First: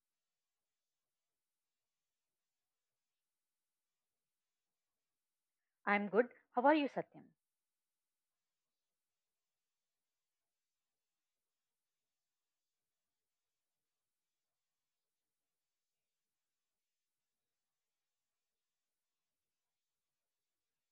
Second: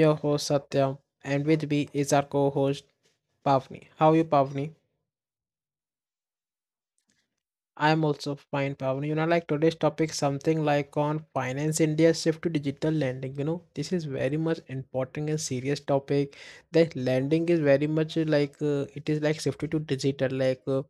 your host Satyam and with me is our co-host Pavni. How are you, Pavni? I'm good. How are you, Satyam? I am also fine, Pavni. You know, like today's topic something like on finance, India shift to digital lending. You know, this is very much important and serious topic. The lending is very much like it is like shifted to digital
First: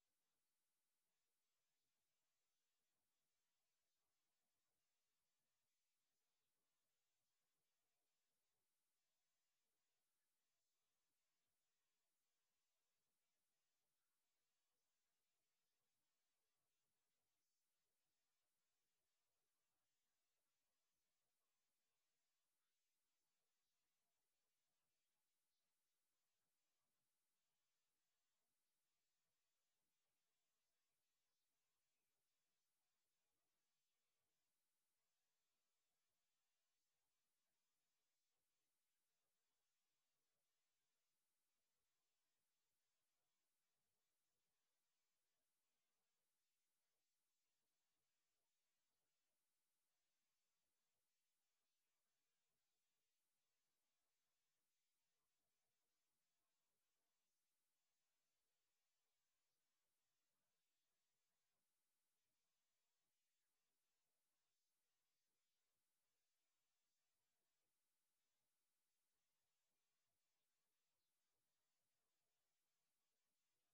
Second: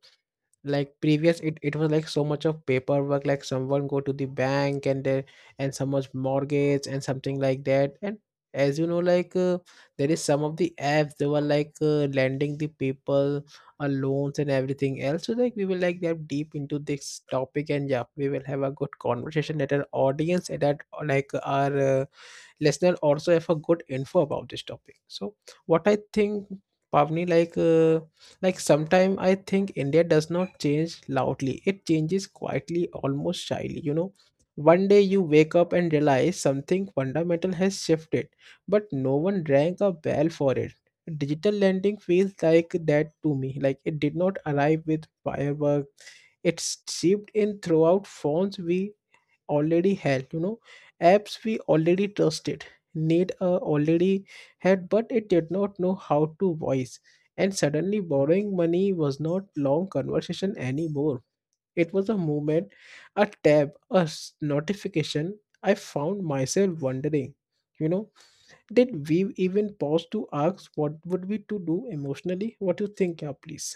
like previous it was like so much of paperwork, like someone go to the bank and there and so much mortgage and something like that, and as you know, there is some of the apps, they were like lending the people loans and everything else. So like we will like dive deep into this topic, and yeah, we will have a good conversation that our audience and that like our listener also have a good info about this topic. So what I think, Pavni, like sometime I think India does not change loudly. It changes quietly, almost shyly, you know. One day you wake up and realize something fundamental has shifted, but no one rang a bell for it. Digital lending feels like that to me. Like it did not arrive with fireworks. It's seeped in throughout phones we already had, you know, apps we already trusted, need already had, but it did not know how to voice. And suddenly borrowing money was not long conversation anymore. It was a moment, a tab, notification. I found myself wondering, you know, did we even pause to ask what would we to do emotionally? What you think, yeah, please?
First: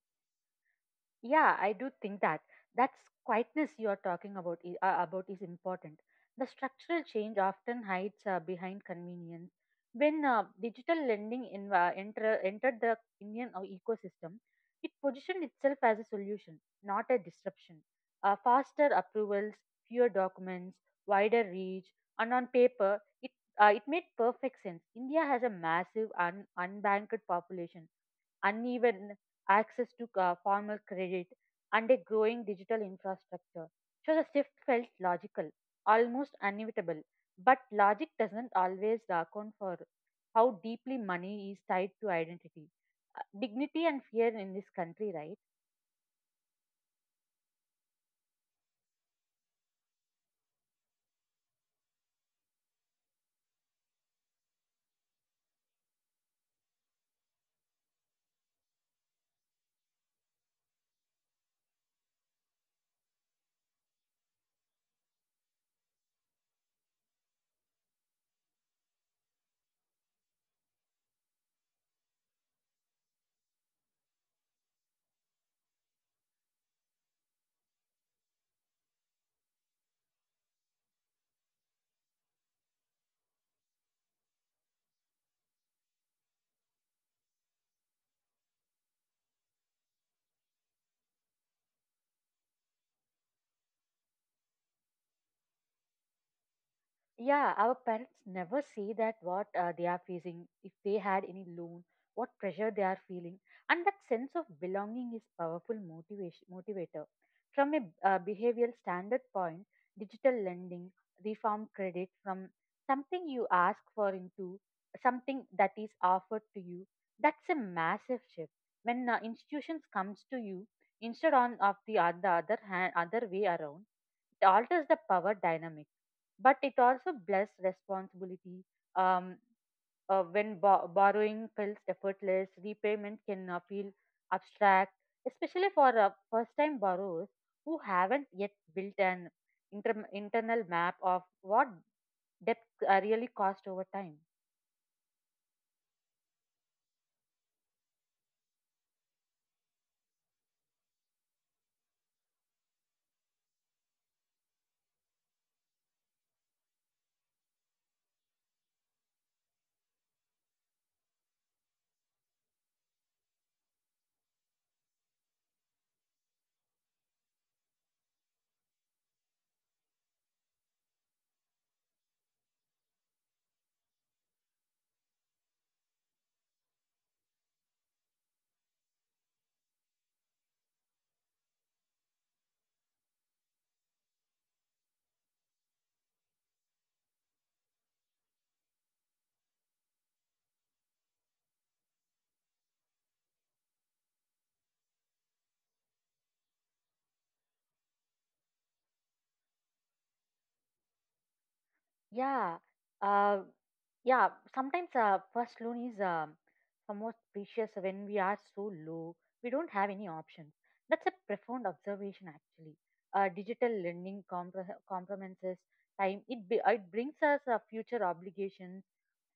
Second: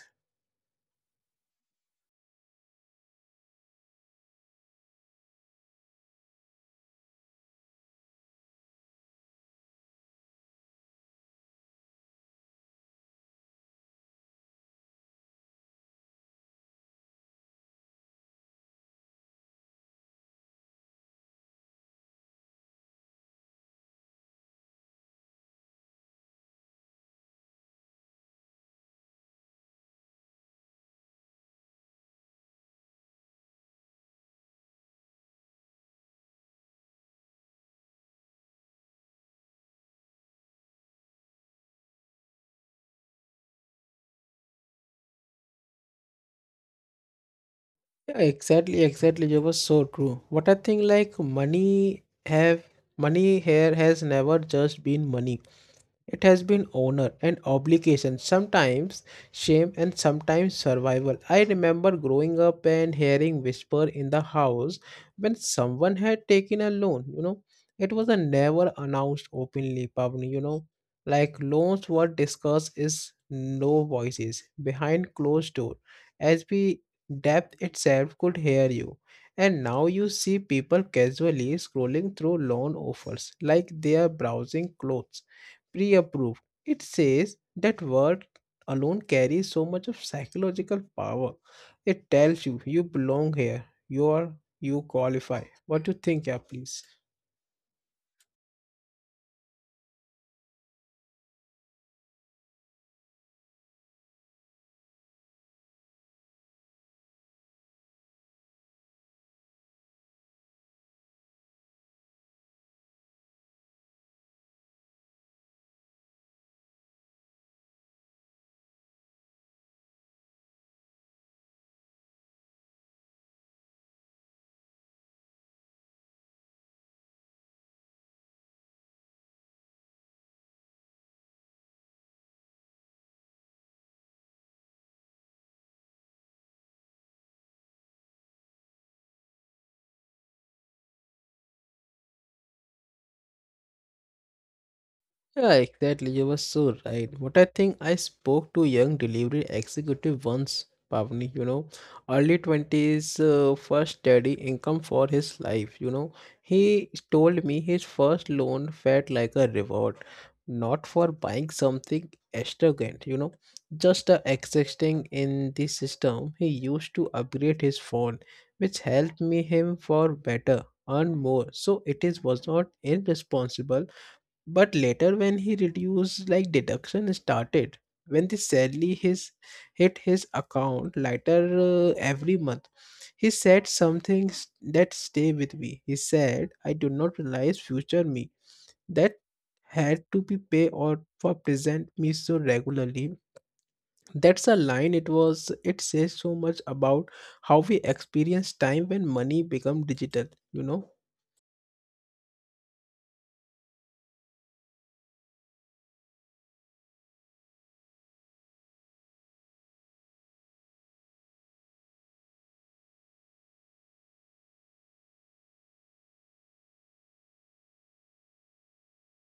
Yeah, I do think that that's quietness you are talking about about is important. The structural change often hides behind convenience. When digital lending entered the Indian ecosystem, it positioned itself as a solution, not a disruption. Faster approvals, fewer documents, wider reach, and on paper, it made perfect sense. India has a massive unbanked population, uneven access to formal credit, and a growing digital infrastructure. So the shift felt logical, almost inevitable. But logic doesn't always account for how deeply money is tied to identity, dignity, and fear in this country, right? Yeah, exactly, exactly. It was so true. What I think, like money here has never just been money. It has been honor and obligation, sometimes shame and sometimes survival. I remember growing up and hearing whisper in the house when someone had taken a loan, you know. It was a never announced openly, Pavni, you know. Like loans were discussed is no voices behind closed door. As we depth itself could hear you. And now you see people casually scrolling through loan offers like they are browsing clothes, pre-approved. It says that word alone carries so much of psychological power. It tells you you belong here. You are you qualify. What do you think, yeah, please? Yeah, our parents never see that what they are facing, if they had any loan, what pressure they are feeling, and that sense of belonging is powerful motivation motivator. From a behavioral standard point, digital lending reform credit from something you ask for into something that is offered to you. That's a massive shift. When institutions comes to you instead on of the, other other hand, other way around. It alters the power dynamic but it also blessed responsibility. Um, when borrowing feels effortless, repayment can feel abstract, especially for first-time borrowers who haven't yet built an internal map of what debt really cost over time. Yeah, exactly. You were so right. But I think I spoke to young delivery executive once, Pavni, you know, early 20s, first steady income for his life, you know. He told me his first loan felt like a reward, not for buying something extravagant, you know, just existing in the system. He used to upgrade his phone, which helped me him for better, earn more. So it is was not irresponsible, but later, when he reduced, like deduction started, when they sadly his hit his account later every month, he said some things that stay with me. He said, "I do not realize future me that had to be pay or for present me so regularly." That's a line. It was. It says so much about how we experience time when money become digital. You know. Yeah, uh, yeah. Sometimes first loan is the most precious when we are so low. We don't have any options. That's a profound observation, actually. Digital lending compromises time. It brings us future obligations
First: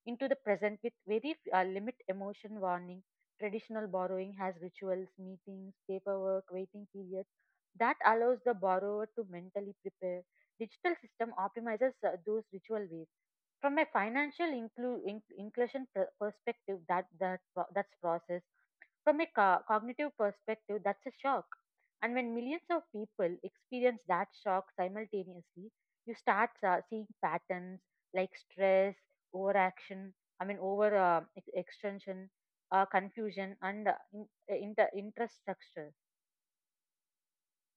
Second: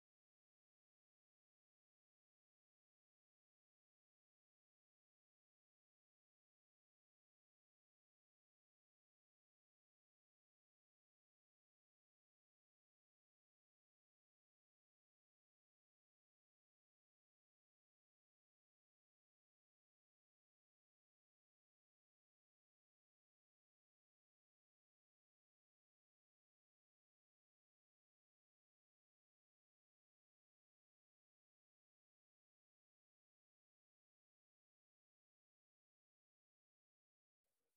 into the present with very limit emotion warning. Traditional borrowing has rituals, meetings, paperwork, waiting periods that allows the borrower to mentally prepare. Digital system optimizes those ritual ways. From a financial inclusion perspective, that's process from a cognitive perspective, that's a shock. And when millions of people experience that shock simultaneously, you start seeing patterns like stress, overaction, I mean, over extension, confusion, and uh, inter- interest.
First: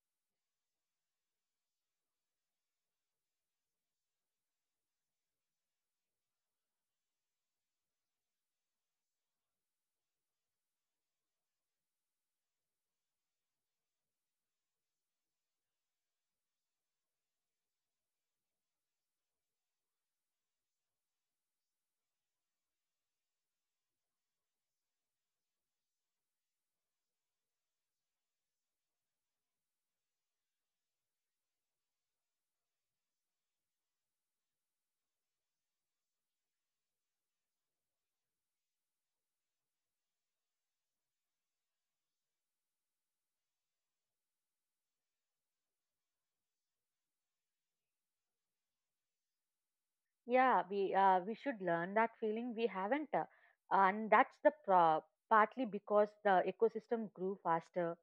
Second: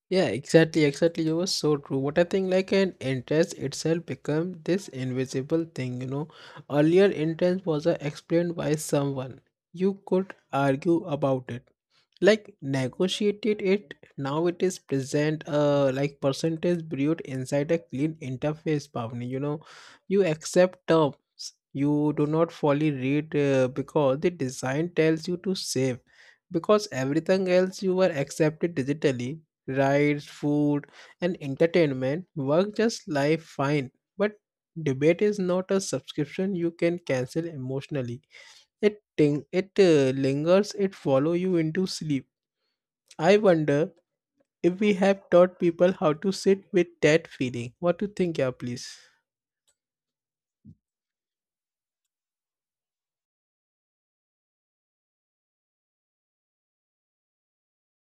Yeah, exactly, exactly. You were so true. What I think, like an interest itself become this invisible thing, you know. Earlier, interest was explained by someone. You could argue about it, like negotiated it. Now it is present, like percentage brewed inside a clean interface. Pavni, you know, you accept terms. You do not fully read because the design tells you to save, because everything else you were accepted digitally, rides, food, and entertainment work just life fine. But debate is not a subscription you can cancel emotionally. It lingers. It follow you into sleep. I wonder if we have taught people how to sit with that feeling. What do you think, yeah, please? Yeah, we should learn that feeling. We haven't, and that's partly because the ecosystem grew faster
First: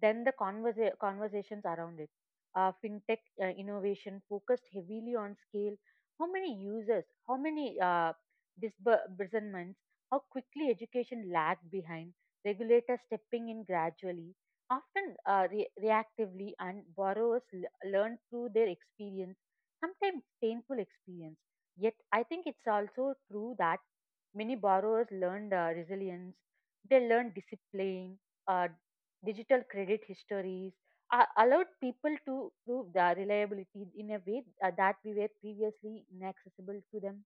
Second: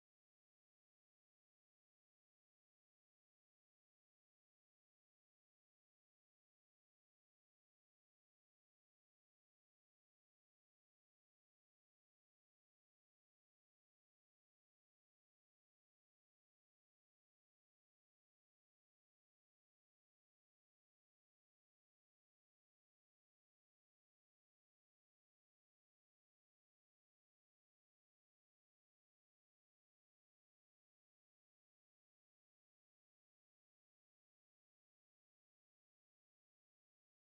than the conversations around it. Fintech innovation focused heavily on scale. How many users? How many disbursements? How quickly education lagged behind. Regulators stepping in gradually, often reactively, and borrowers learn through their experience, sometimes painful experience. Yet, I think it's also true that many borrowers learned resilience, they learned discipline, uh, digital credit histories, allowed people to prove their reliability in a way that we were previously inaccessible to them.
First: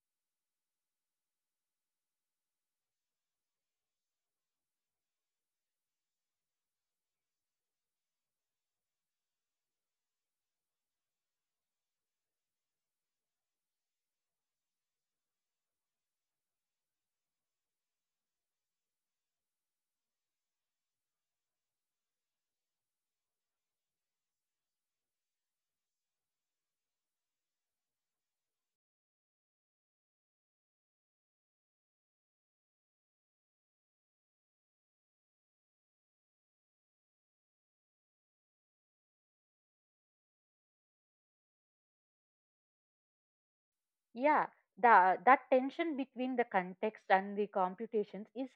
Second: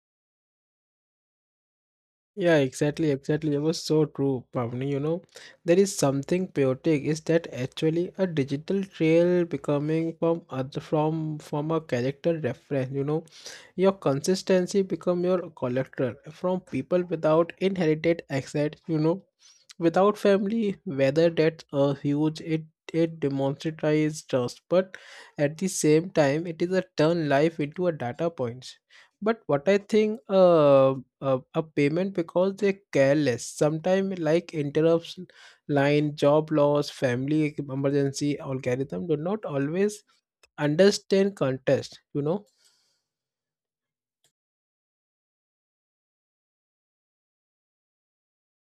Yeah, exactly, exactly. It was so true, Pavni. You know, there is something poetic. Is that actually a digital trail becoming from other from a character reference? You know, your consistency become your collector from people without inherited accent. You know, without family, whether that's a huge it it demonstrates trust, but at the same time, it is a turn life into a data point. But what I think, a payment because they're careless. Sometimes, like interrupts, line, job loss, family emergency, algorithm do not always understand context. You know. Yeah, the that tension between the context and the computations is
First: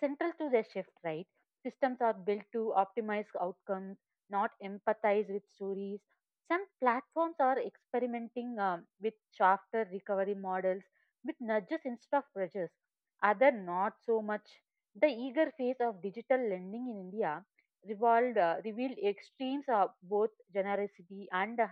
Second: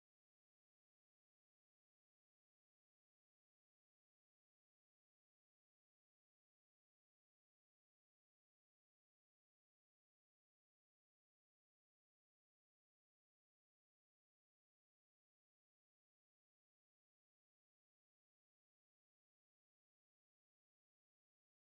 central to the shift, right? Systems are built to optimize outcomes, not empathize with stories. Some platforms are experimenting with shafter recovery models with nudges instead of pressures. Other not so much. The eager phase of digital lending in India revealed extremes of both generosity and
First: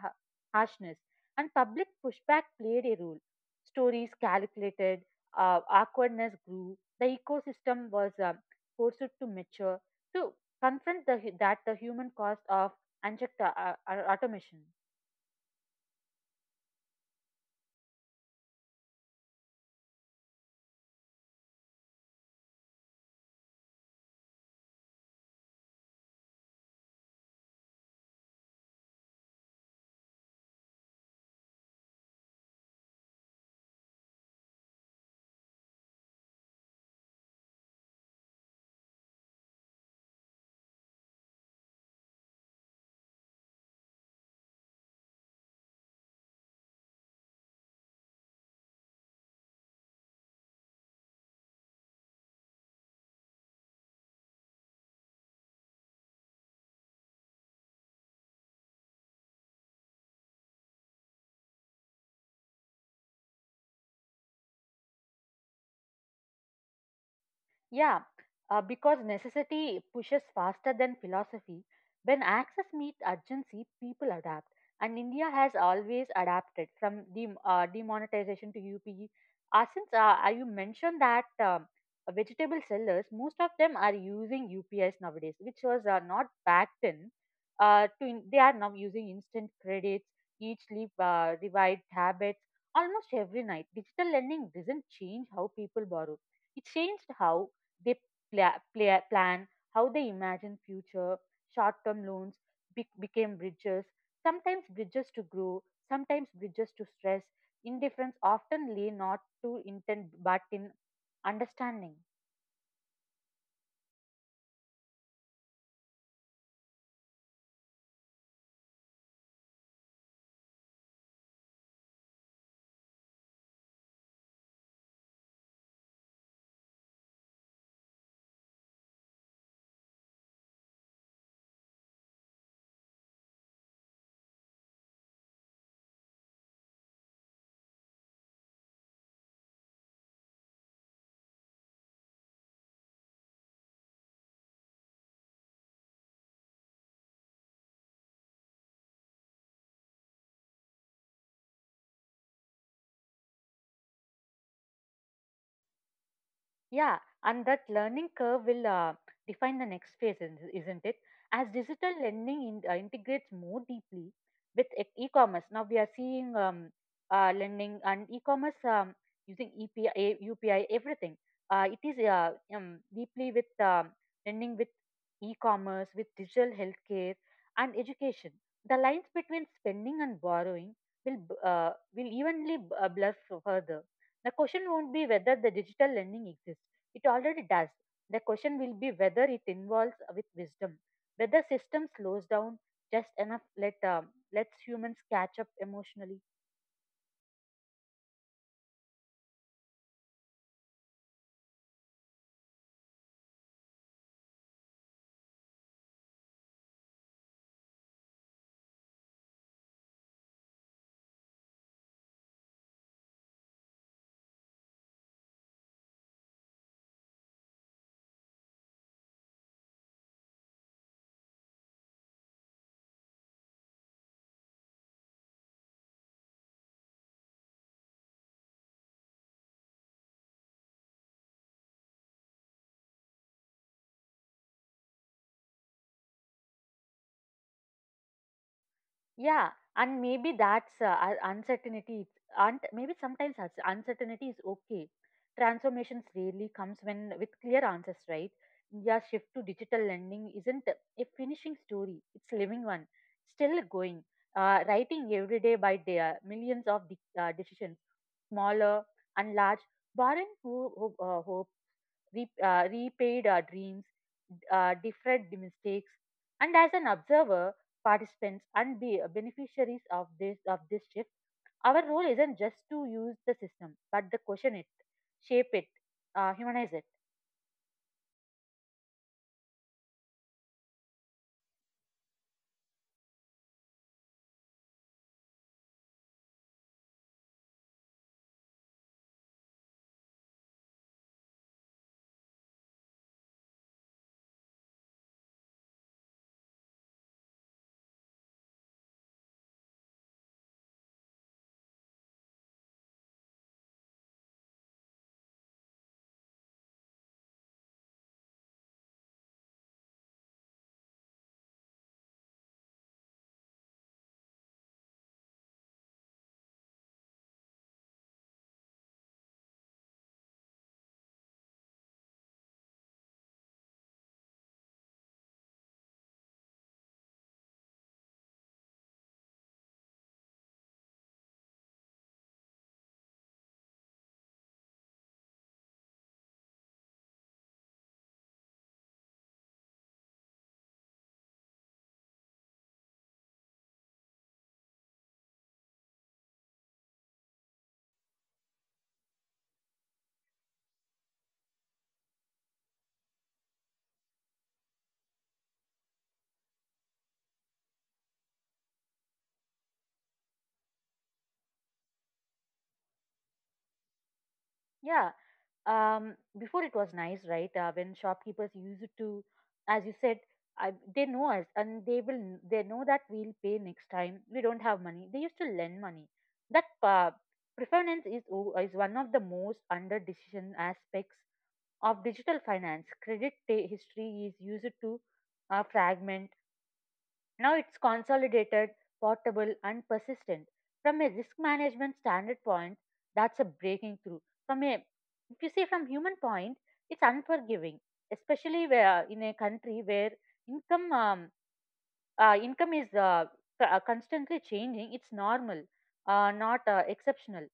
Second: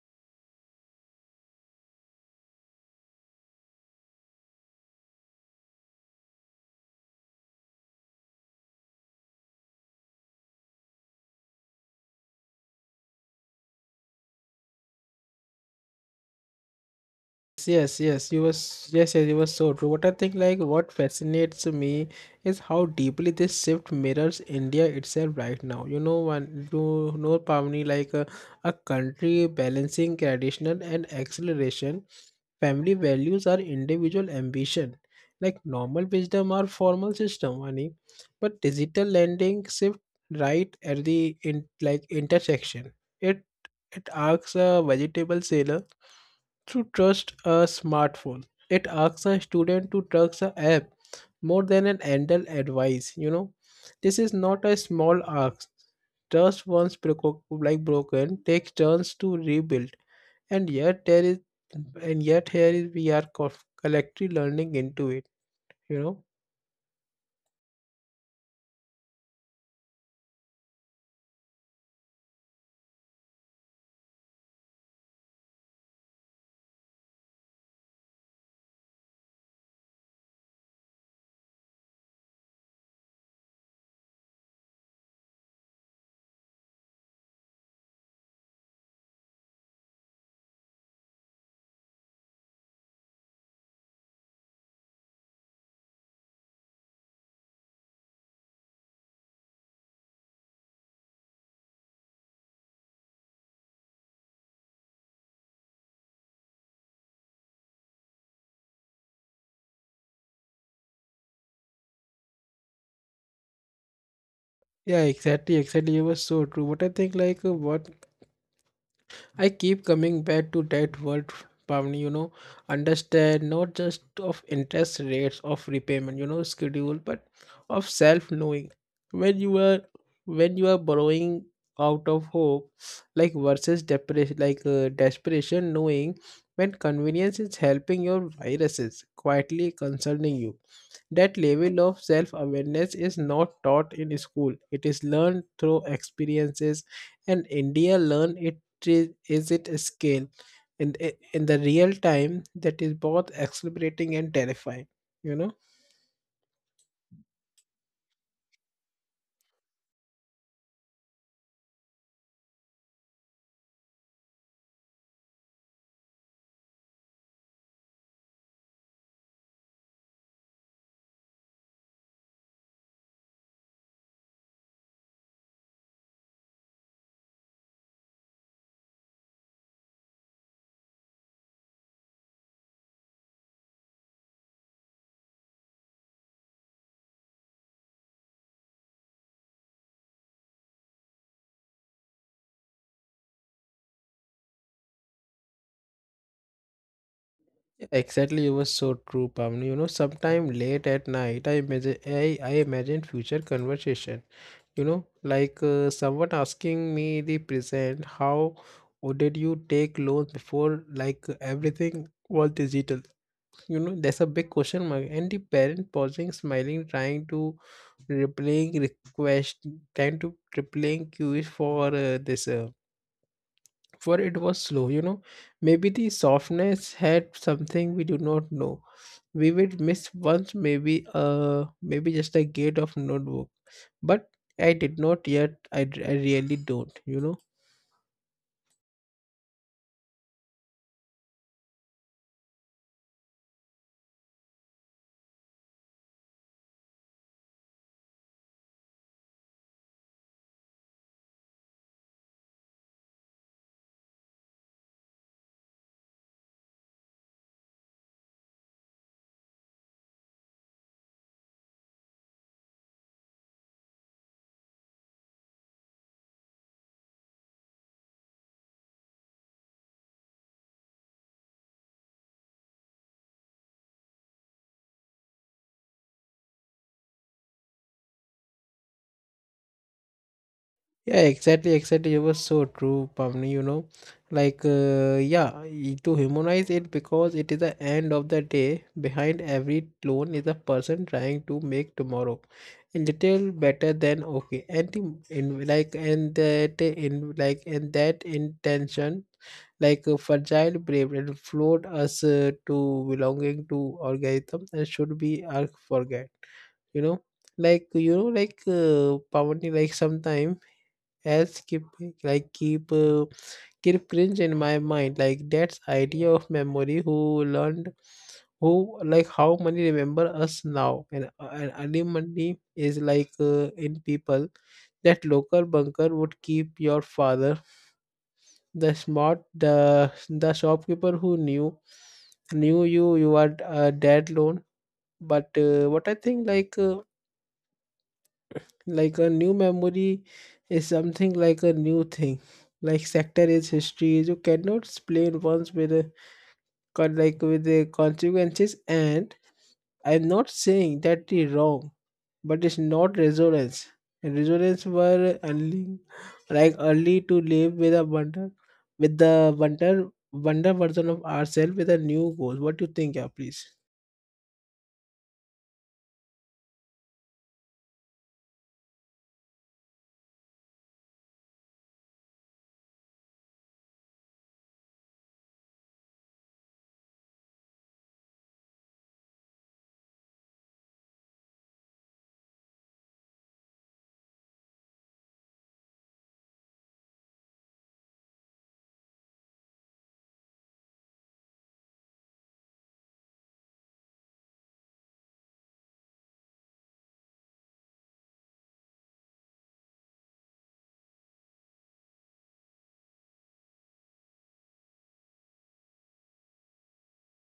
harshness, and public pushback played a role. Stories calculated, awkwardness grew. The ecosystem was forced to mature to confront the hu- that the human cost of inject automation. Yes, yes, you was so true. What I think, like, what fascinates me is how deeply this shift mirrors India itself right now. You know, one, you know, Pavni, like a country balancing tradition and acceleration, family values are individual ambition. Like normal wisdom or formal system, money, but digital lending shift right at the in like intersection. It it asks a vegetable seller to trust a smartphone. It asks a student to trust the app more than an handle advice. You know, this is not a small ask. Trust once broken takes turns to rebuild, and yet there is, and yet here is collectively learning into it. You know. Yeah, because necessity pushes faster than philosophy. When access meets urgency, people adapt. And India has always adapted from the demonetization to UPE. Since you mentioned that vegetable sellers, most of them are using UPIs nowadays, which was not back then. They are now using instant credits, each leap divide habits. Almost every night, digital lending doesn't change how people borrow, it changed how they plan, how they imagine future. Short-term loans became bridges, sometimes bridges to grow, sometimes bridges to stress. Indifference often lay not to intent but in understanding. Yeah, exactly, exactly. It was so true. But I think like what I keep coming back to that word, Pavni, you know, understand not just of interest rates, of repayment, you know, schedule, but of self-knowing. When you are when you are borrowing out of hope, like versus depression, like desperation, knowing when convenience is helping your viruses quietly concerning you, that level of self awareness is not taught in school, it is learned through experiences, and India learn it is it a skill in, in the real time that is both exhilarating and terrifying, you know. Yeah, and that learning curve will define the next phase, isn't it? As digital lending integrates more deeply with e-commerce, now we are seeing lending and e-commerce using EPI, UPI, everything. It is deeply with lending with e-commerce, with digital healthcare and education. The lines between spending and borrowing will evenly blur further. The question won't be whether the digital lending exists, it already does. The question will be whether it involves with wisdom, whether system slows down just enough let lets humans catch up emotionally. Exactly, you were so true, Pamni. You know, sometime late at night, I imagine future conversation. You know, like someone asking me the present, how oh, did you take loans before? Like everything was digital. You know, there's a big question mark, and the parent pausing, smiling, trying to replying request, trying to replying queue for this. For it was slow, you know, maybe the softness had something we do not know we would miss once, maybe maybe just a gate of notebook. But I did not yet I, d- I really don't, you know. Yeah, and maybe that's uncertainty. Maybe sometimes uncertainty is okay. Transformations rarely comes when with clear answers, right? India's shift to digital lending isn't a finishing story; it's living one, still going. Writing every day by day, millions of decisions, smaller and large, barring hopes repaid our dreams, deferred the mistakes, and as an observer, participants, and be beneficiaries of this shift, our role isn't just to use the system, but to question it, shape it, humanize it. Yeah, exactly, exactly. It was so true, Pamni, you know. Like, yeah, to humanize it because it is the end of the day. Behind every clone is a person trying to make tomorrow in detail better than okay. And the, in like and that in like and that intention, like fragile, brave, and flawed us to belonging to organism and should be our forget. You know, you know, like Pamni, like sometimes as keep like keep uh, keep cringe in my mind like that's idea of memory who learned who like how many remember us now and early money is like in people that local bunker would keep your father, the smart the shopkeeper who knew you you are dead loan. But what I think like like a new memory is something like a new thing. Like sector is history. You cannot explain once with a with the consequences. And I'm not saying that is wrong, but it's not resonance. And resonance were early, like early to live with a wonder, with the wonder version of ourselves with a new goal. What do you think, yeah, please? Yeah. Before it was nice, right? When shopkeepers used to, as you said, I, they know us and they will, they know that we'll pay next time. We don't have money. They used to lend money. That preference is, is one of the most under decision aspects of digital finance. Credit history is used to fragment, now it's consolidated, portable, and persistent. From a risk management standard point, that's a breaking through. From a, if you see from human point, it's unforgiving, especially where in a country where income income is constantly changing. It's normal, not exceptional.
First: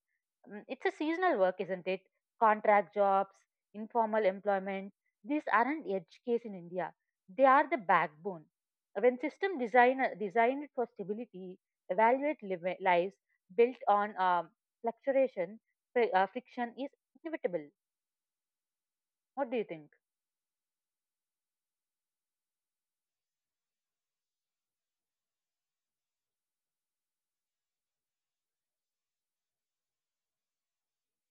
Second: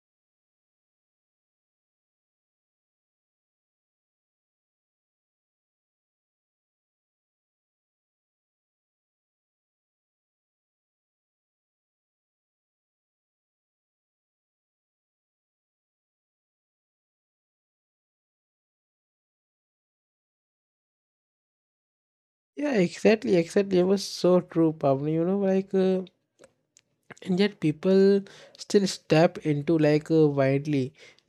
Mm, it's a seasonal work, isn't it? Contract jobs, informal employment. These aren't edge case in India. They are the backbone. When system designer designed for stability, evaluate lives built on fluctuation, friction is inevitable. What do you think? Yeah, exactly, exactly. It was so true, Pavni. You know, like. And yet people still step into like widely,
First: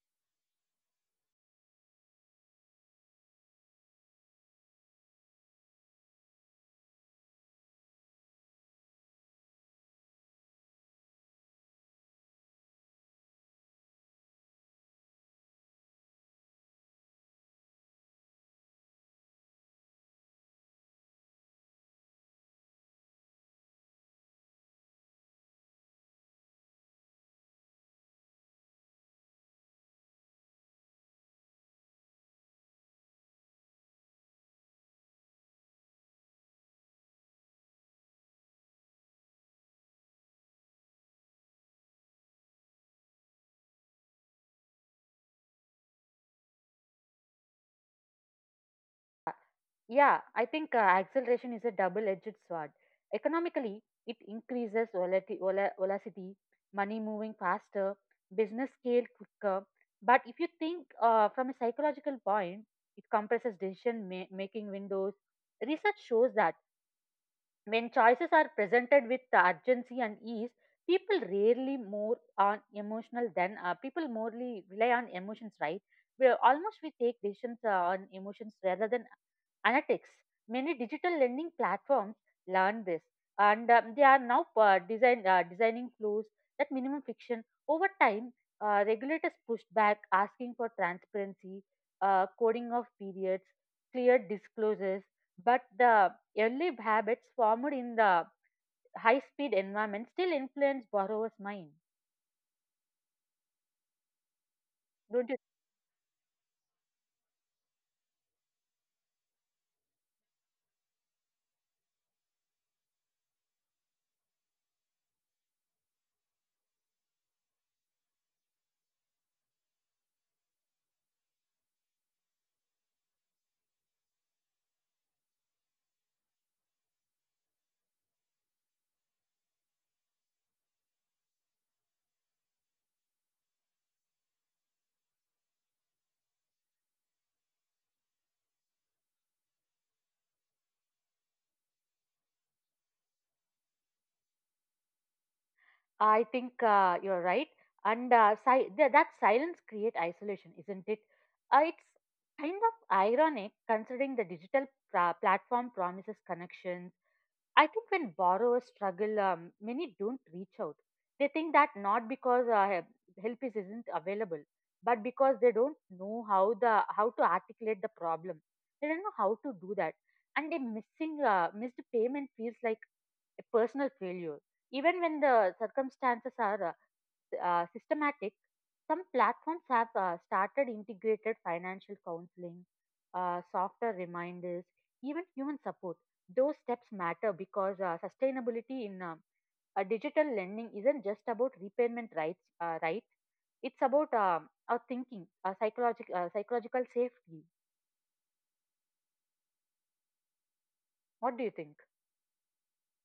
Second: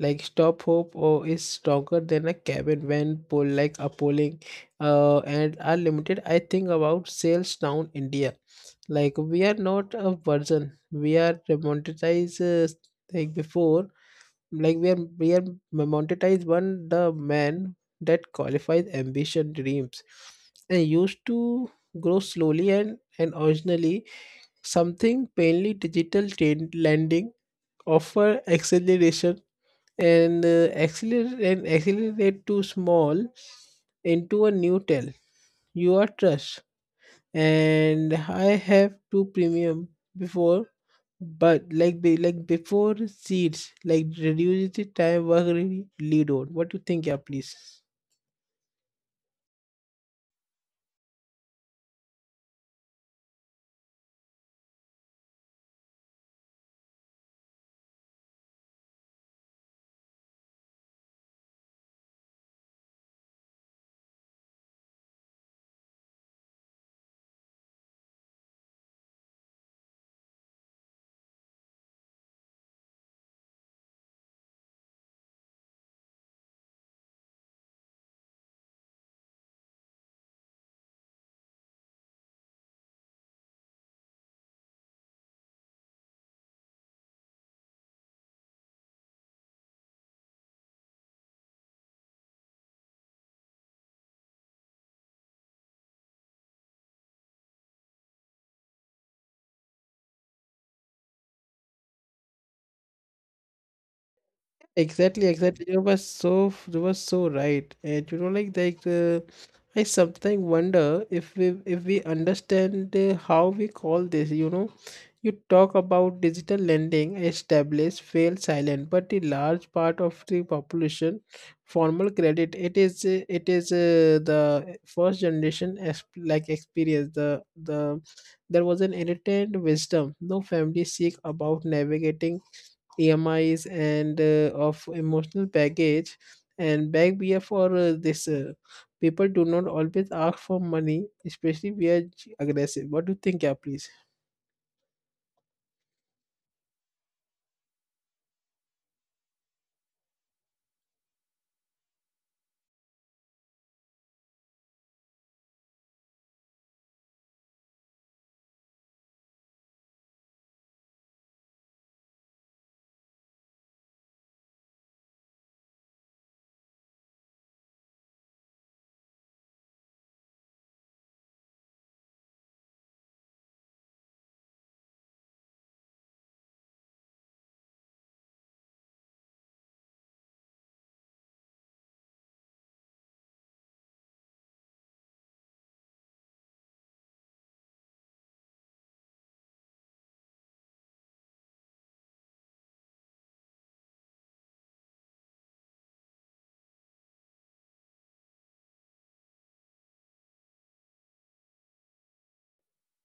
like stop hope or is stronger than a cabin when pull like a polling and are limited. I think about sales down India, like we are not a version, we are monetized like before, like we are monetized one the man that qualifies ambition dreams and used to grow slowly and originally something plainly digital trend lending offer acceleration and accelerate to small into a new tell. You are trust and I have two premium before, but like be, like before seeds like reduce the time work really lead on. What do you think, yeah, please? Yeah, I think acceleration is a double edged sword. Economically, it increases velocity, money moving faster, business scale quicker. But if you think from a psychological point, it compresses decision making windows. Research shows that when choices are presented with urgency and ease, people rarely more on emotional than people morely rely on emotions, right? We are- almost we take decisions on emotions rather than analytics. Many digital lending platforms learn this, and they are now designing flows that minimum friction. Over time, regulators pushed back, asking for transparency, coding of periods, clear disclosures, but the early habits formed in the high speed environment still influence borrower's mind, don't Exactly, you? exactly. You were so right. And you know, like I sometimes wonder if we understand how we call this. You know, you talk about digital lending, established, fail silent, but the large part of the population, formal credit, it is the first generation as like experience. The there was an inherent wisdom no family seek about navigating EMIs and of emotional baggage and back beer for this. People do not always ask for money, especially aggressive. What do you think, yeah, please? I think you're right. And that silence create isolation, isn't it? It's kind of ironic considering the digital platform promises connections. I think when borrowers struggle, many don't reach out. They think that not because help is isn't available, but because they don't know how the how to articulate the problem. They don't know how to do that, and a missing missed payment feels like a personal failure, even when the circumstances are systematic. Some platforms have started integrated financial counseling, software reminders, even human support. Those steps matter because sustainability in digital lending isn't just about repayment rights, right? It's about our thinking, our psychological, psychological safety. What do you think?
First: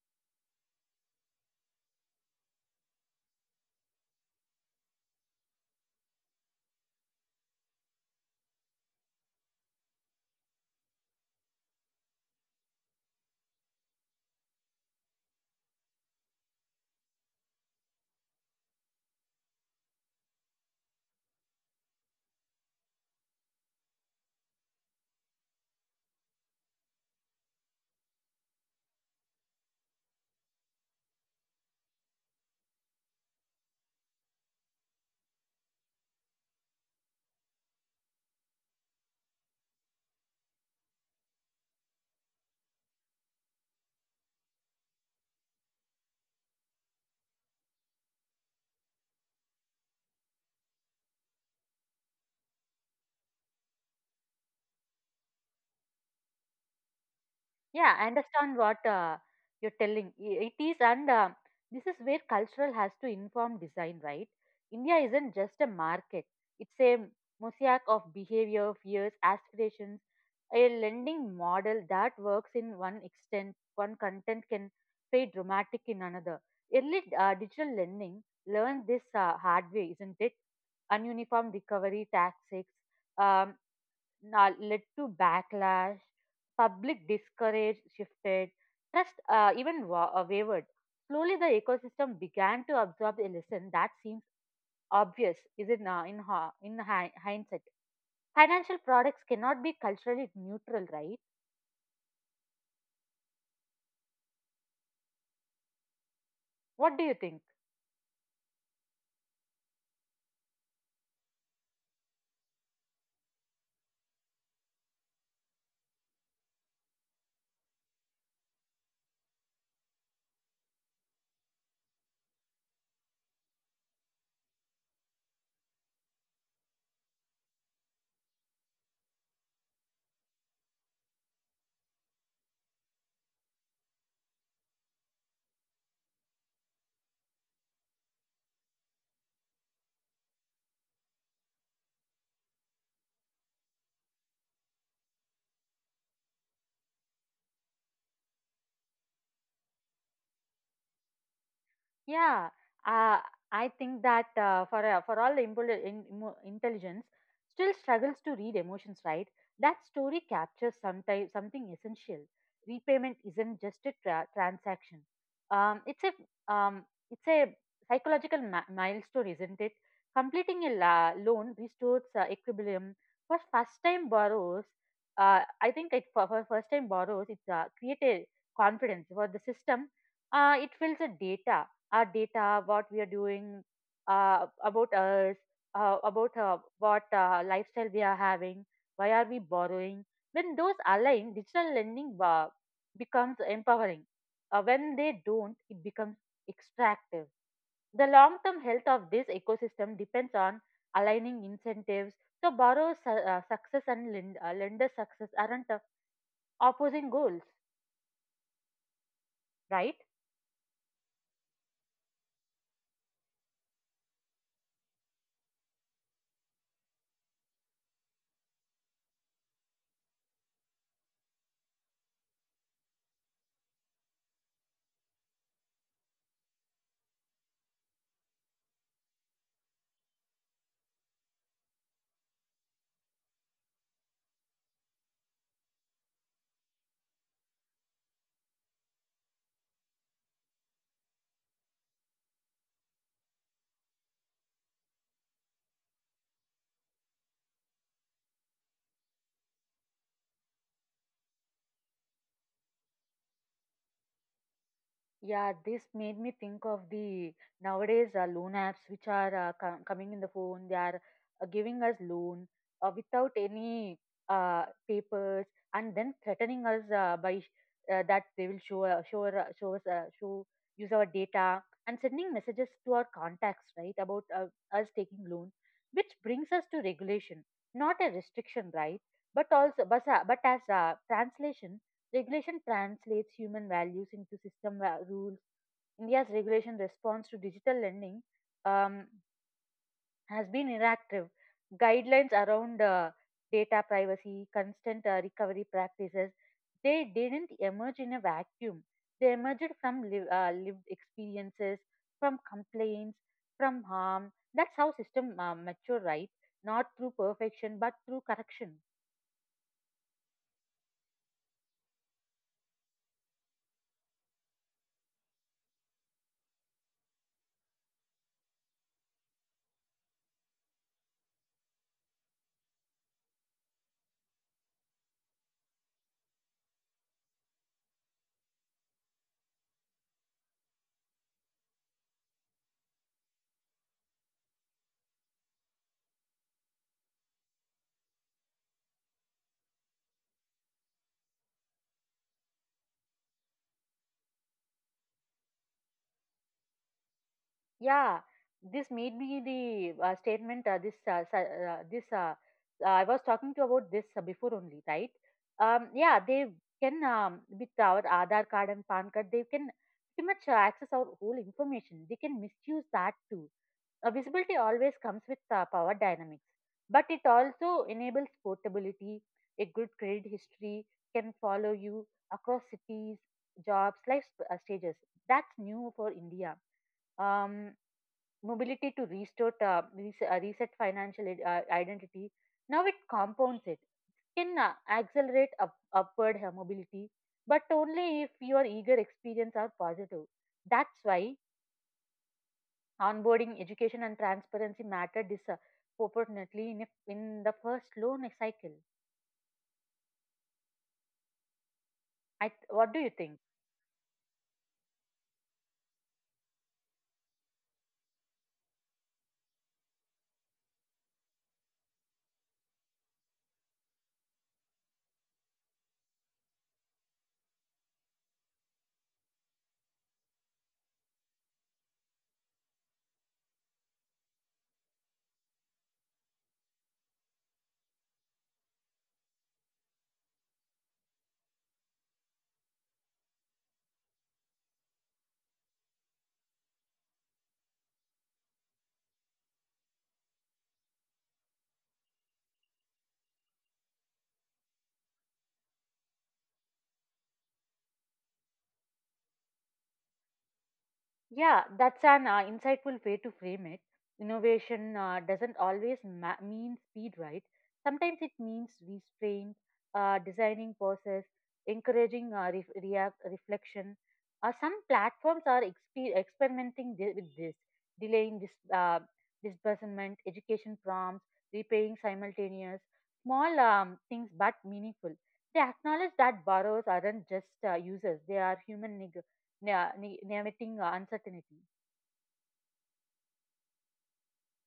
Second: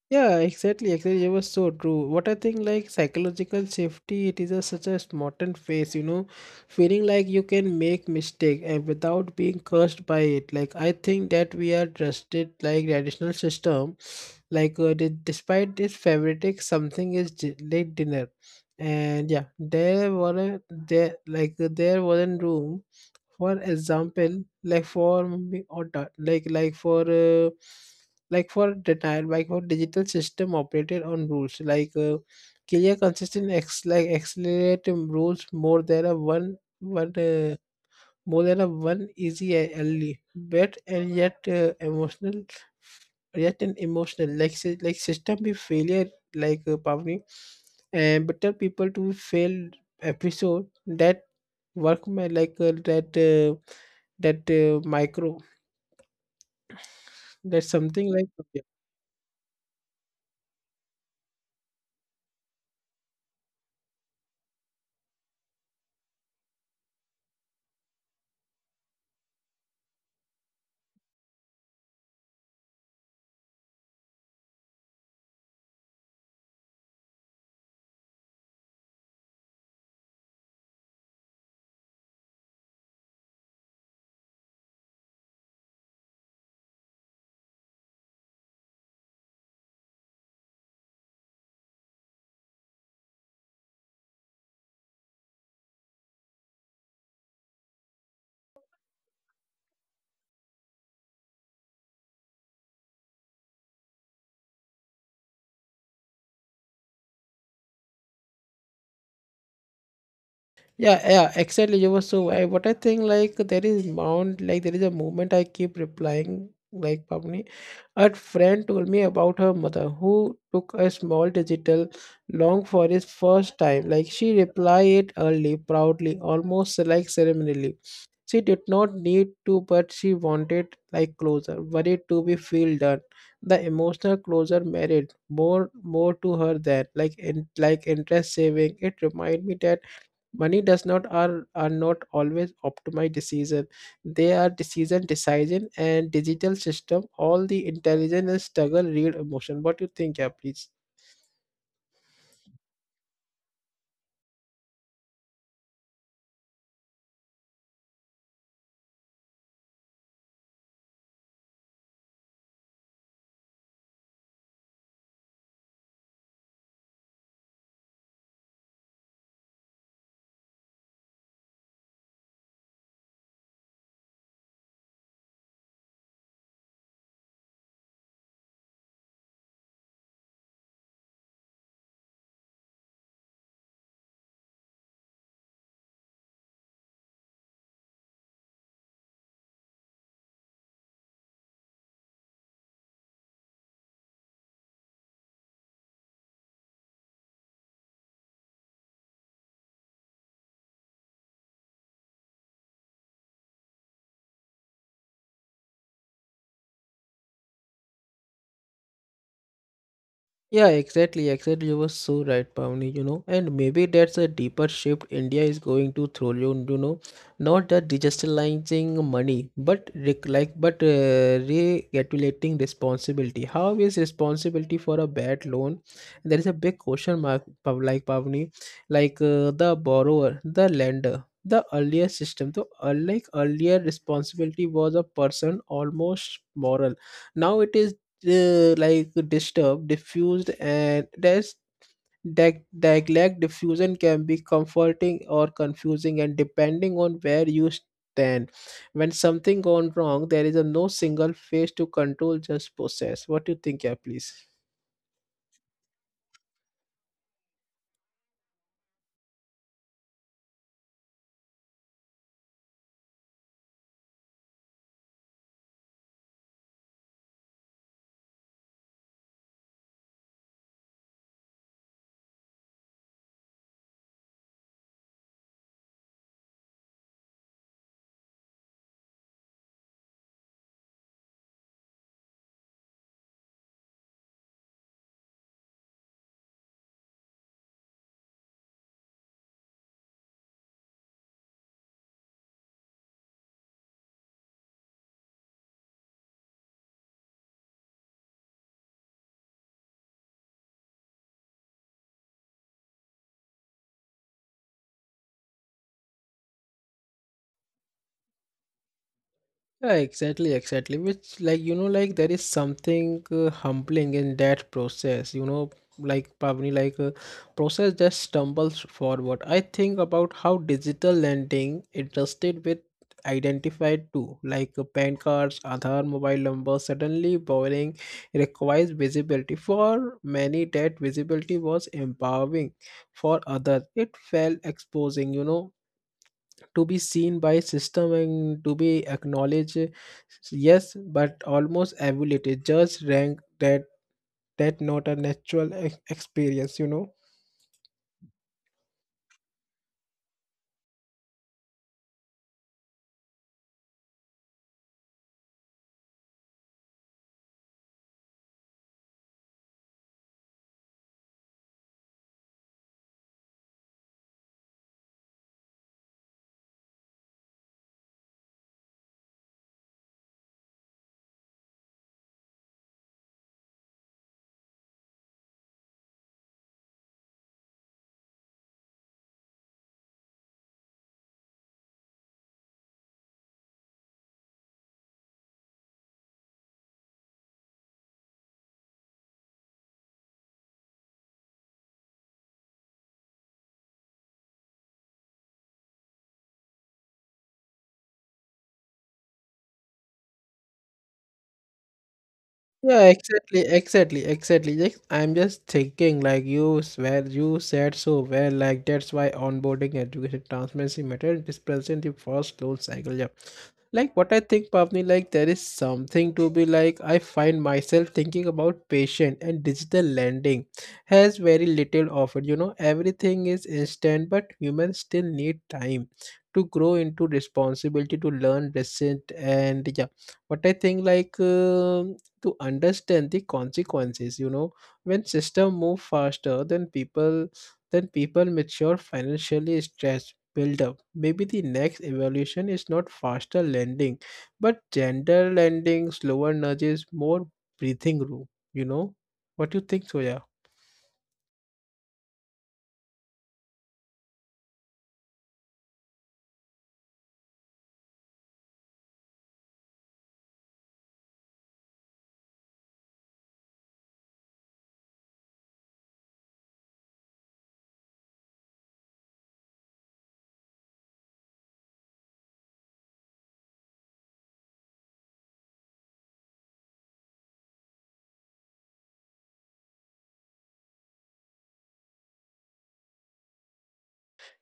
Yeah, exactly, exactly. It was so true. What I think, like psychological safety, it is such a modern phase, you know, feeling like you can make mistake and without being cursed by it. Like I think that we are trusted like traditional system, like despite this favoritic something is late dinner, and yeah, there were there like there wasn't room for example like for maybe auto like for like for denial like for digital system operated on rules like clear consistent ex like accelerate rules more than a one more than a one easy and early bet and yet emotional yet an emotional like like system be failure like Pavni and better people to fail episode that work my like that that micro that's Yeah, something I understand like. what you're telling. It is, and this is where cultural has to inform design, right? India isn't just a market, it's a mosaic of behavior, fears, aspirations. A lending model that works in one extent, one content can fade dramatic in another. Early digital lending learned this hard way, isn't it? Ununiform recovery tactics, um, led to backlash, public discourage shifted, trust wavered. Slowly, the ecosystem began to absorb a lesson that seems obvious, is it now in, ha- in hi- hindsight? Financial products cannot be culturally neutral, right? What do you think? Yeah, yeah, exactly. You were so. What I think, like, there is mount, like, there is a movement I keep replying, like, Pavni. A friend told me about her mother who took a small digital long for his first time. Like, she replied it early, proudly, almost like ceremonially. She did not need to, but she wanted, like, closer, worried to be feel done. The emotional closer married more to her than like in like interest saving. It reminded me that money does not are not always optimize decision. They are decision and digital system all the intelligence and struggle real emotion. What you think? Yeah, please. Yeah, uh, I think that for all the intelligence still struggles to read emotions, right? That story captures sometimes something essential. Repayment isn't just a transaction. Um, it's a um, it's a psychological milestone, isn't it? Completing a loan restores equilibrium for first time borrowers. I think it, For first time borrowers, it's created confidence for the system. It fills the data, our data, what we are doing, about us, about what lifestyle we are having, why are we borrowing. When those align, digital lending becomes empowering. When they don't, it becomes extractive. The long term health of this ecosystem depends on aligning incentives. Borrower's success and lender's success aren't opposing goals, right? Yeah, exactly, exactly. You were so right, Pavni, you know, and maybe that's a deeper shift India is going to throw you, you know, not the digitalizing money, but regulating responsibility. How is responsibility for a bad loan? There is a big question mark, Pavni, like the borrower, the lender. The earlier system, though, unlike earlier, responsibility was a person almost moral. Now it is like disturb, diffused, and that's that dialect diffusion can be comforting or confusing and depending on where you stand. When something gone wrong, there is a no single face to control, just process. What do you think? Yeah, please. Yeah, this made me think of the nowadays loan apps which are coming in the phone. They are giving us loan without any papers, and then threatening us by that they will show use our data and sending messages to our contacts, right? About us taking loan, which brings us to regulation, not a restriction, right? But as a translation. Regulation translates human values into system rules. India's regulation response to digital lending um, has been inactive. Guidelines around data privacy, constant recovery practices, they didn't emerge in a vacuum. They emerged from lived experiences, from complaints, from harm. That's how system mature, right? Not through perfection, but through correction. Yeah, exactly, exactly. Which, like, you know, like there is something humbling in that process, you know, like probably like process that stumbles forward. I think about how digital lending entrusted with identified too, like PAN cards, Aadhaar, mobile numbers, suddenly borrowing requires visibility. For many, that visibility was empowering. For others, it felt exposing, you know, to be seen by system and to be acknowledged, yes, but almost evaluated just rank that that not a natural experience, you know. Yeah, this made me the statement. This sa- this I was talking to about this before only, right? Yeah, they can with our Aadhaar card and PAN card, they can pretty much access our whole information. They can misuse that too. Visibility always comes with power dynamics, but it also enables portability. A good credit history can follow you across cities, jobs, life stages. That's new for India. Um, Mobility to reset financial identity, now it compounds, it can accelerate upward mobility, but only if your eager experience are positive. That's why onboarding, education, and transparency matter disproportionately in the first loan cycle. What do Yeah, you think? exactly, exactly, exactly. Just, I'm just thinking, like you swear, you said so well, like that's why onboarding education transparency matter is present in first loan cycle. Yeah, like what I think, Pavni, like there is something to be like. I find myself thinking about patient and digital lending has very little offered. You know, everything is instant, but humans still need time to grow into responsibility to learn, resent, and yeah, what I think like to understand the consequences, you know, when system move faster then people, then people mature financially stress build up. Maybe the next evolution is not faster lending, but gender lending, slower nudges, more breathing room, you know. What do you think, soya? Yeah, that's an insightful way to frame it. Innovation doesn't always mean speed, right? Sometimes it means restraint, designing process, encouraging reflection. Some platforms are experimenting with this, delaying disbursement, education prompts, repaying simultaneous, small things but meaningful. They acknowledge that borrowers aren't just users, they are human. Limiting uncertainty.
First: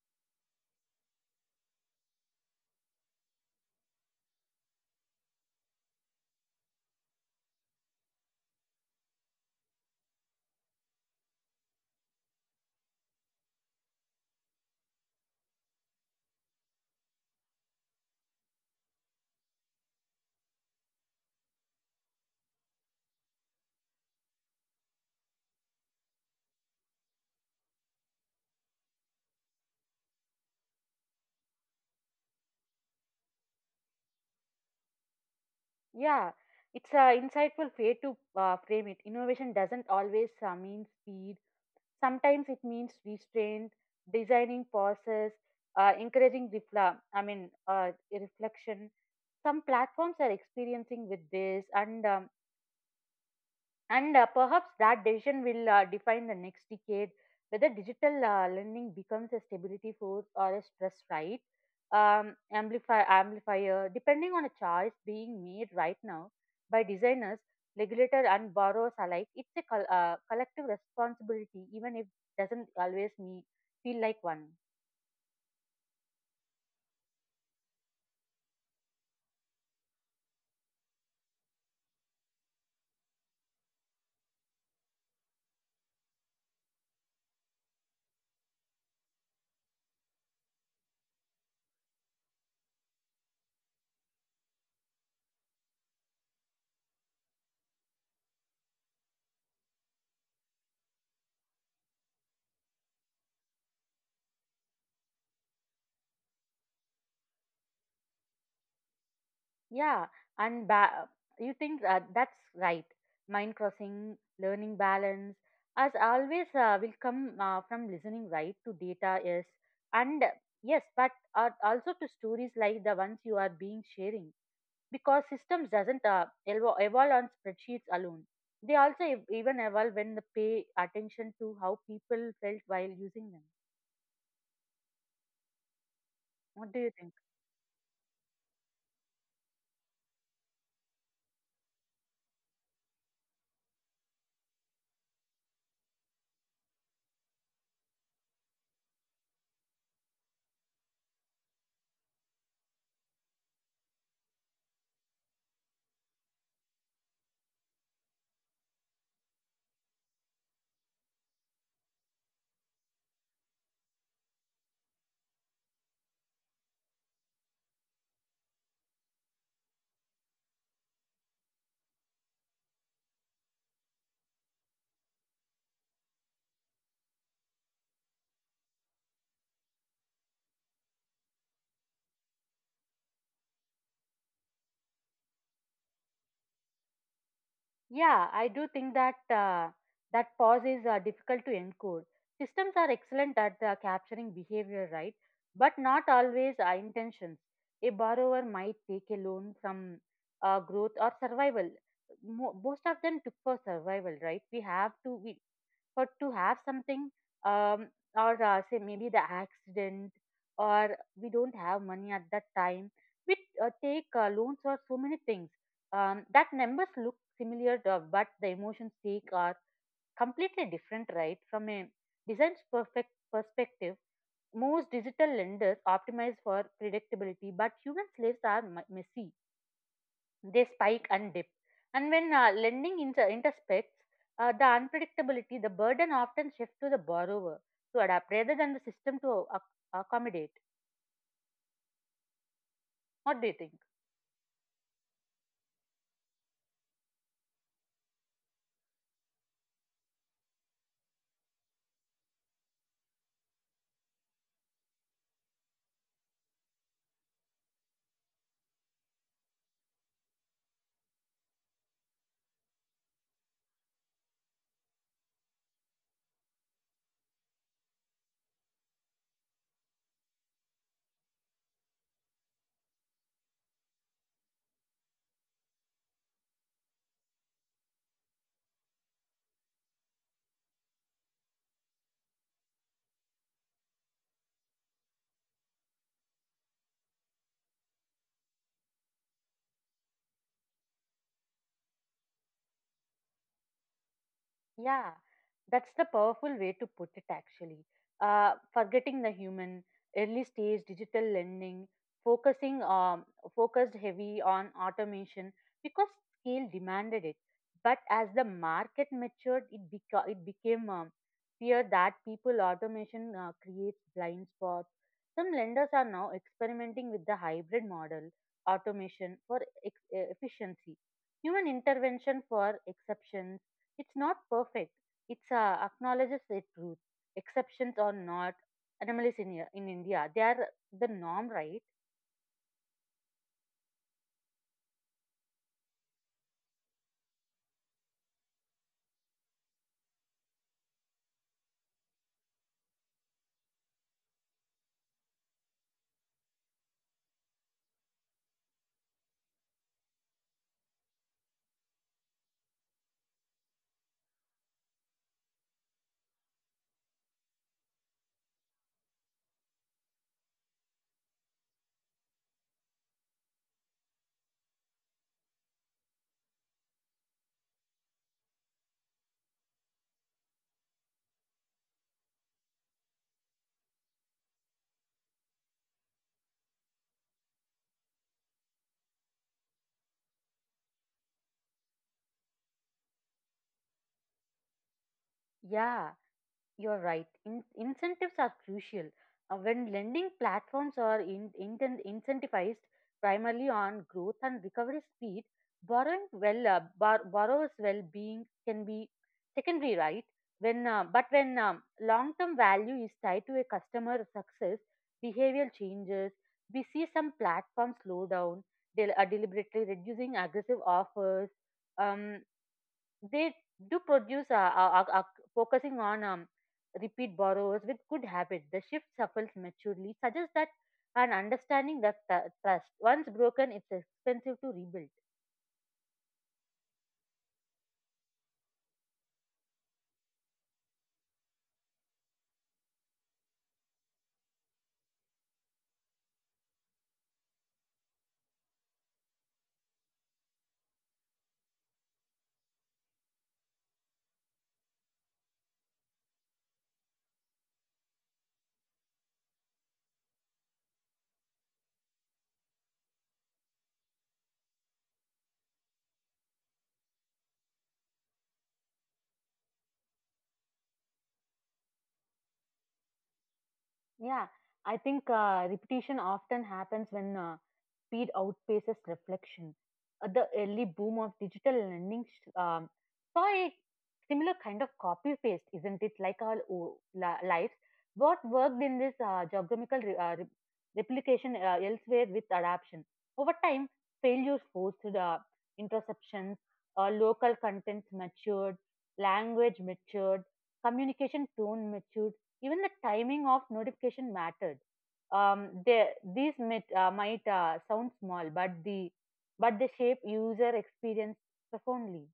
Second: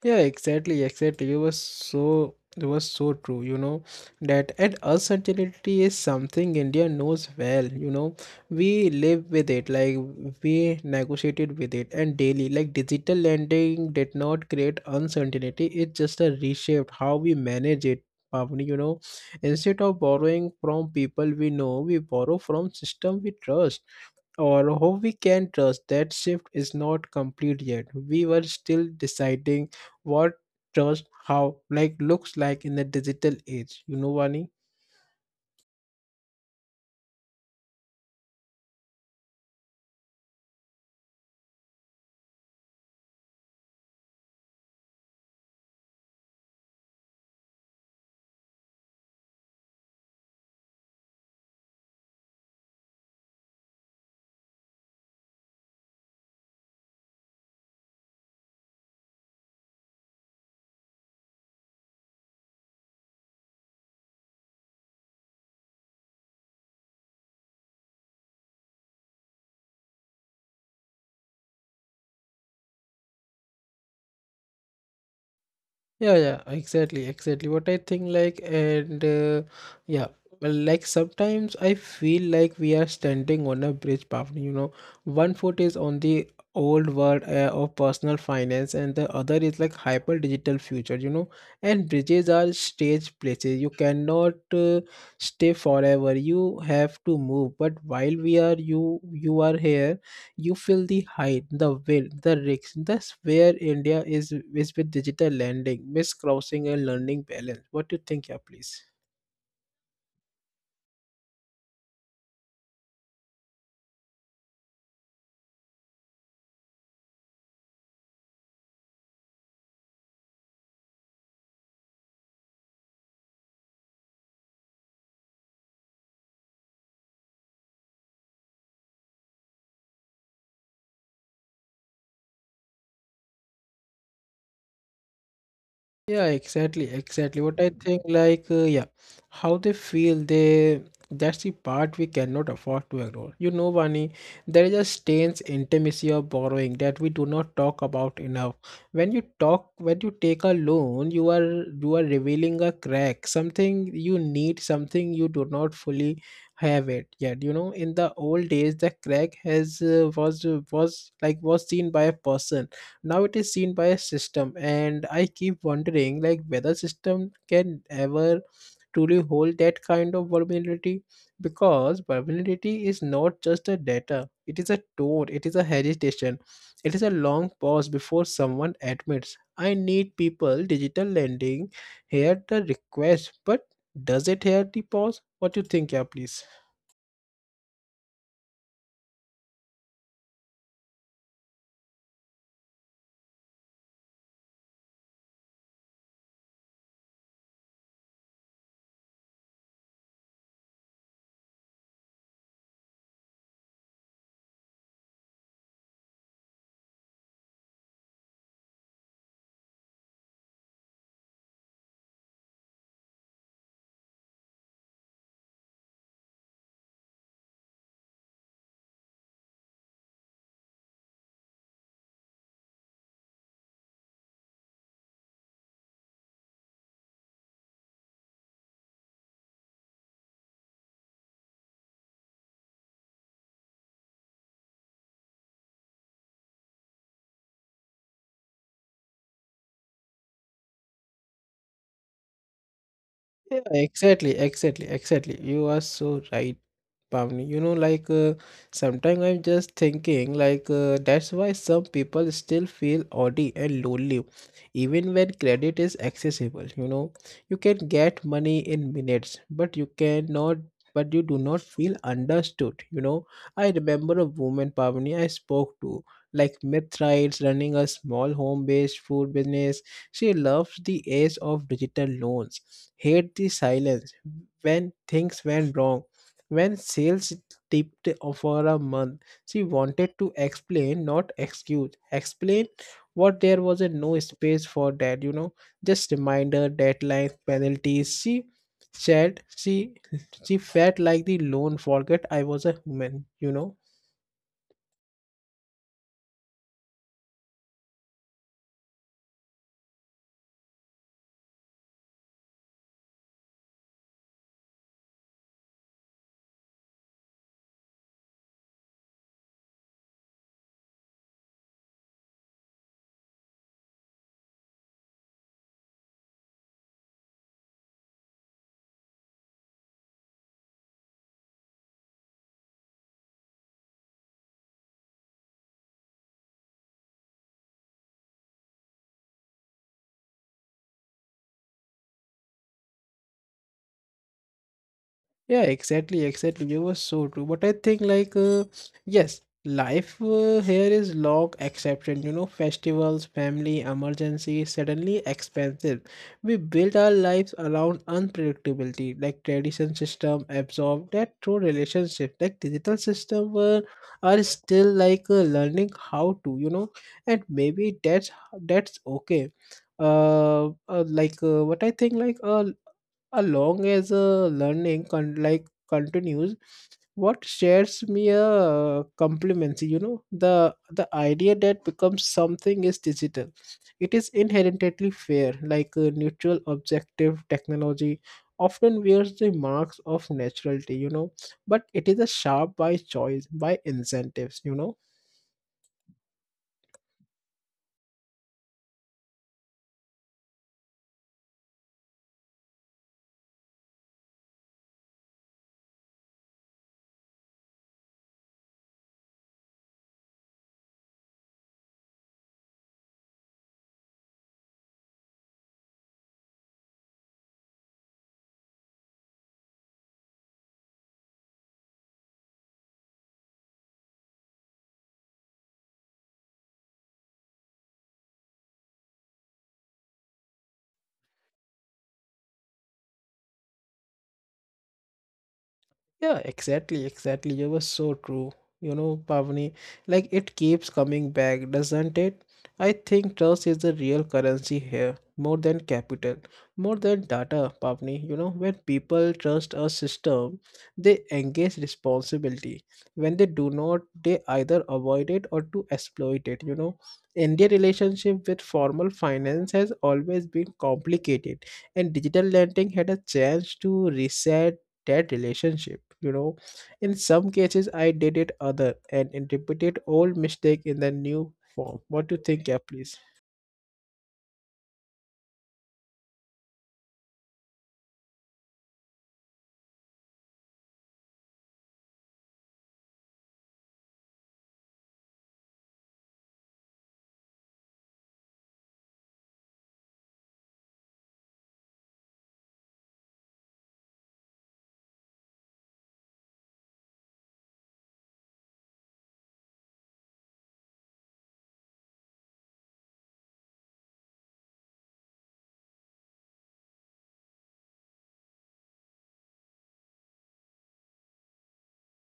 Yeah, exactly, exactly. It was so true, you know, that and uncertainty is something India knows well, you know. We live with it, like we negotiated with it and daily. Like digital lending did not create uncertainty, it just a reshaped how we manage it. Pavni, you know, instead of borrowing from people we know, we borrow from system we trust or who we can trust. That shift is not complete yet. We were still deciding what trust how like looks like in the digital age. You know, Vani? Yeah, it's an insightful way to frame it. Innovation doesn't always mean speed. Sometimes it means restraint, designing pauses, encouraging reflection. Some platforms are experiencing with this, and perhaps that decision will define the next decade, whether digital lending becomes a stability force or a stress, right, amplifier, depending on a choice being made right now by designers, regulators, and borrowers alike. It's a collective responsibility, even if it doesn't always feel like one. Yeah, yeah, exactly, exactly. What I think like and yeah, well, like sometimes I feel like we are standing on a bridge, Pavni, you know. One foot is on the old world of personal finance and the other is like hyper digital future, you know. And bridges are stage places. You cannot stay forever. You have to move. But while we are you are here you feel the height, the will the risks. That's where India is with digital lending miscrossing and learning balance. What do you think? Yeah, please. Yeah, and ba- you think that's right. Mind crossing, learning balance, as always, will come from listening, right, to data, yes, and yes, but also to stories like the ones you are being sharing, because systems doesn't evolve on spreadsheets alone. They also even evolve when they pay attention to how people felt while using them. Yeah, What do exactly, you think? exactly. What I think, like, yeah, how they feel, they that's the part we cannot afford to ignore. You know, Vani, there is a strange intimacy of borrowing that we do not talk about enough. When you talk, when you take a loan, you are revealing a crack, something you need, something you do not fully have it yet. You know, in the old days, the crack has was like was seen by a person. Now it is seen by a system and I keep wondering like whether system can ever truly hold that kind of vulnerability, because vulnerability is not just a data, it is a tone, it is a hesitation, it is a long pause before someone admits I need people. Digital lending hear the request, but does it hear the pause? What do you think? Yeah, please. Yeah, I do think that that pause is difficult to encode. Systems are excellent at capturing behavior, right? But not always intentions. A borrower might take a loan from growth or survival. Most of them took for survival, right? We have to. We for to have something, um, or say maybe the accident, or we don't have money at that time, we take loans or so many things. That numbers look similar but the emotions take are completely different, right? From a design's perfect perspective, most digital lenders optimize for predictability, but human slaves are messy, they spike and dip. And when lending interspects the unpredictability, the burden often shifts to the borrower to adapt rather than the system to accommodate. What do you Yeah, think? exactly, exactly, exactly. You are so right, Pamni. You know, like sometimes I'm just thinking, like that's why some people still feel odd and lonely, even when credit is accessible. You know, you can get money in minutes, but you cannot, but you do not feel understood. You know, I remember a woman, Pamni, I spoke to. Like Mithrites running a small home-based food business, she loves the age of digital loans, hate the silence when things went wrong. When sales dipped for a month, she wanted to explain, not excuse. Explain what there was a no space for that, you know. Just reminder, deadlines, penalties. She said she felt like the lone forget I was a human, you know. Yeah, that's the powerful way to put it actually. Forgetting the human, early stage digital lending, focusing focused heavy on automation because scale demanded it. But as the market matured, it became fear that people automation creates blind spots. Some lenders are now experimenting with the hybrid model, automation for efficiency, human intervention for exceptions. It's not perfect. It's acknowledges the truth. Exceptions are not anomalies in India. They are the norm, right? Yeah, exactly, exactly. You were so true. But I think like yes, life here is long exception. You know, festivals, family, emergencies, suddenly expensive. We build our lives around unpredictability, like tradition system absorb that through relationship, like digital system are still like learning how to, you know, and maybe that's okay. Like what I think like as long as learning like continues what shares me a compliments, you know, the idea that becomes something is digital, it is inherently fair like a neutral objective technology often wears the marks of naturality, you know, but it is a sharp by choice by incentives, you know. Yeah. You're right. Incentives are crucial. When lending platforms are incentivized primarily on growth and recovery speed, borrowers' well-being can be secondary, right? When but when long-term value is tied to a customer success, behavioral changes, we see some platforms slow down, deliberately reducing aggressive offers. Um, they do produce, focusing on repeat borrowers with good habits. The shift shuffles maturely, suggests that an understanding that trust, once broken, it's expensive to rebuild. Yeah, exactly, exactly. You were so true. You know, Pavni, like it keeps coming back, doesn't it? I think trust is the real currency here, more than capital, more than data, Pavni. You know, when people trust a system, they engage responsibility. When they do not, they either avoid it or to exploit it, you know. India relationship with formal finance has always been complicated, and digital lending had a chance to reset that relationship, you know. In some cases I did it, other and interpreted old mistake in the new form. What do you think? Yeah, please. Yeah, I think repetition often happens when speed outpaces reflection. The early boom of digital learning um, saw a similar kind of copy paste, isn't it? Like our lives, what worked in this geographical re- replication elsewhere with adaption. Over time, failures forced interceptions, local contents matured, language matured, communication tone matured, even the timing of notification mattered. um, they, these might sound small, but the shape user experience profoundly.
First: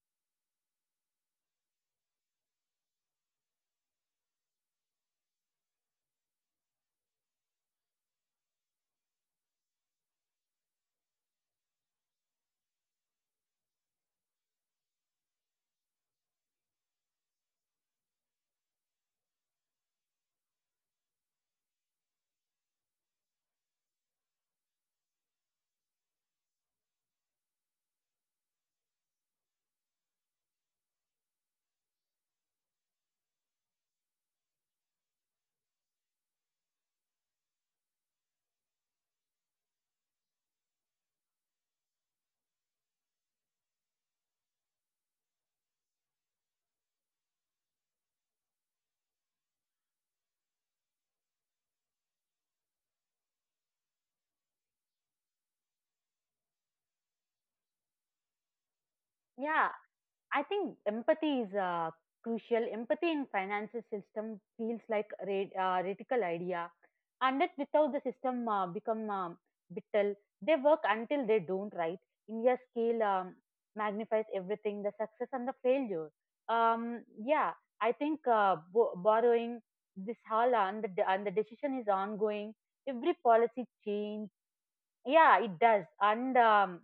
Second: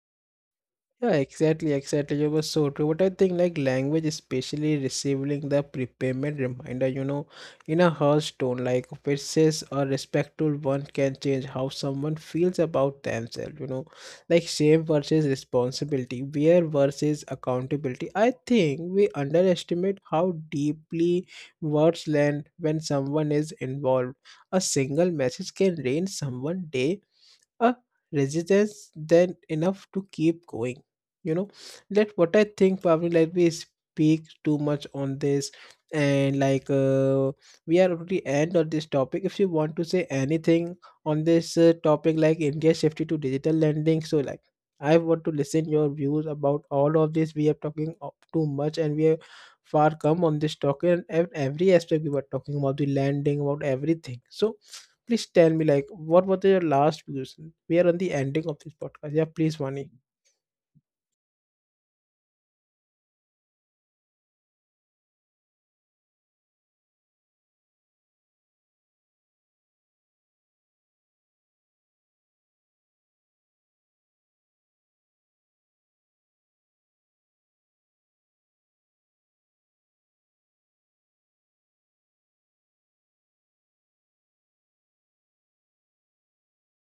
Yeah, exactly, exactly. You were so true. But I think like language, especially receiving the prepayment reminder, you know, in a harsh tone, like if it says a respectful one can change how someone feels about themselves, you know, like shame versus responsibility, fear versus accountability. I think we underestimate how deeply words land when someone is involved. A single message can ruin someone's day, a resistance then enough to keep going, you know. That what I think, probably like we speak too much on this, and like we are at the end of this topic. If you want to say anything on this topic like India's safety to digital lending, so like I want to listen your views about all of this. We are talking of too much and we are far come on this talk, and every aspect we were talking about the landing, about everything. So please tell me, like, what was your last question? We are on the ending of this podcast. Yeah, please, Yeah, Vani. I think empathy is crucial. Empathy in financial system feels like a radical idea, and that without the system become brittle. They work until they don't, right? India's scale magnifies everything: the success and the failure. Yeah, I think borrowing this whole and the decision is ongoing. Every policy change, yeah, it does, and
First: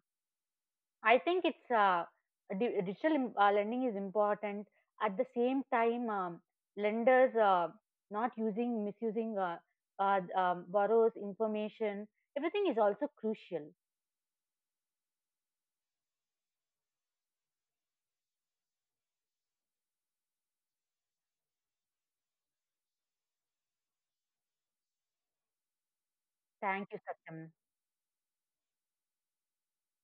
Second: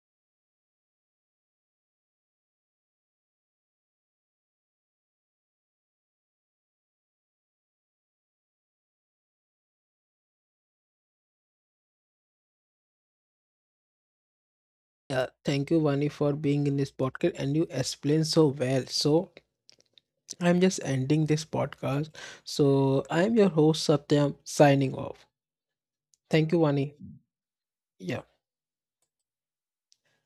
I think it's lending is important. At the same time, lenders not using misusing borrowers' information. Everything is also crucial. Yeah, thank you, Vani, for being in this podcast and you explained so well. So, I'm just ending this podcast. So, I'm your host, Satyam, signing off. Thank you, Thank Vani. you, Satyam. Yeah.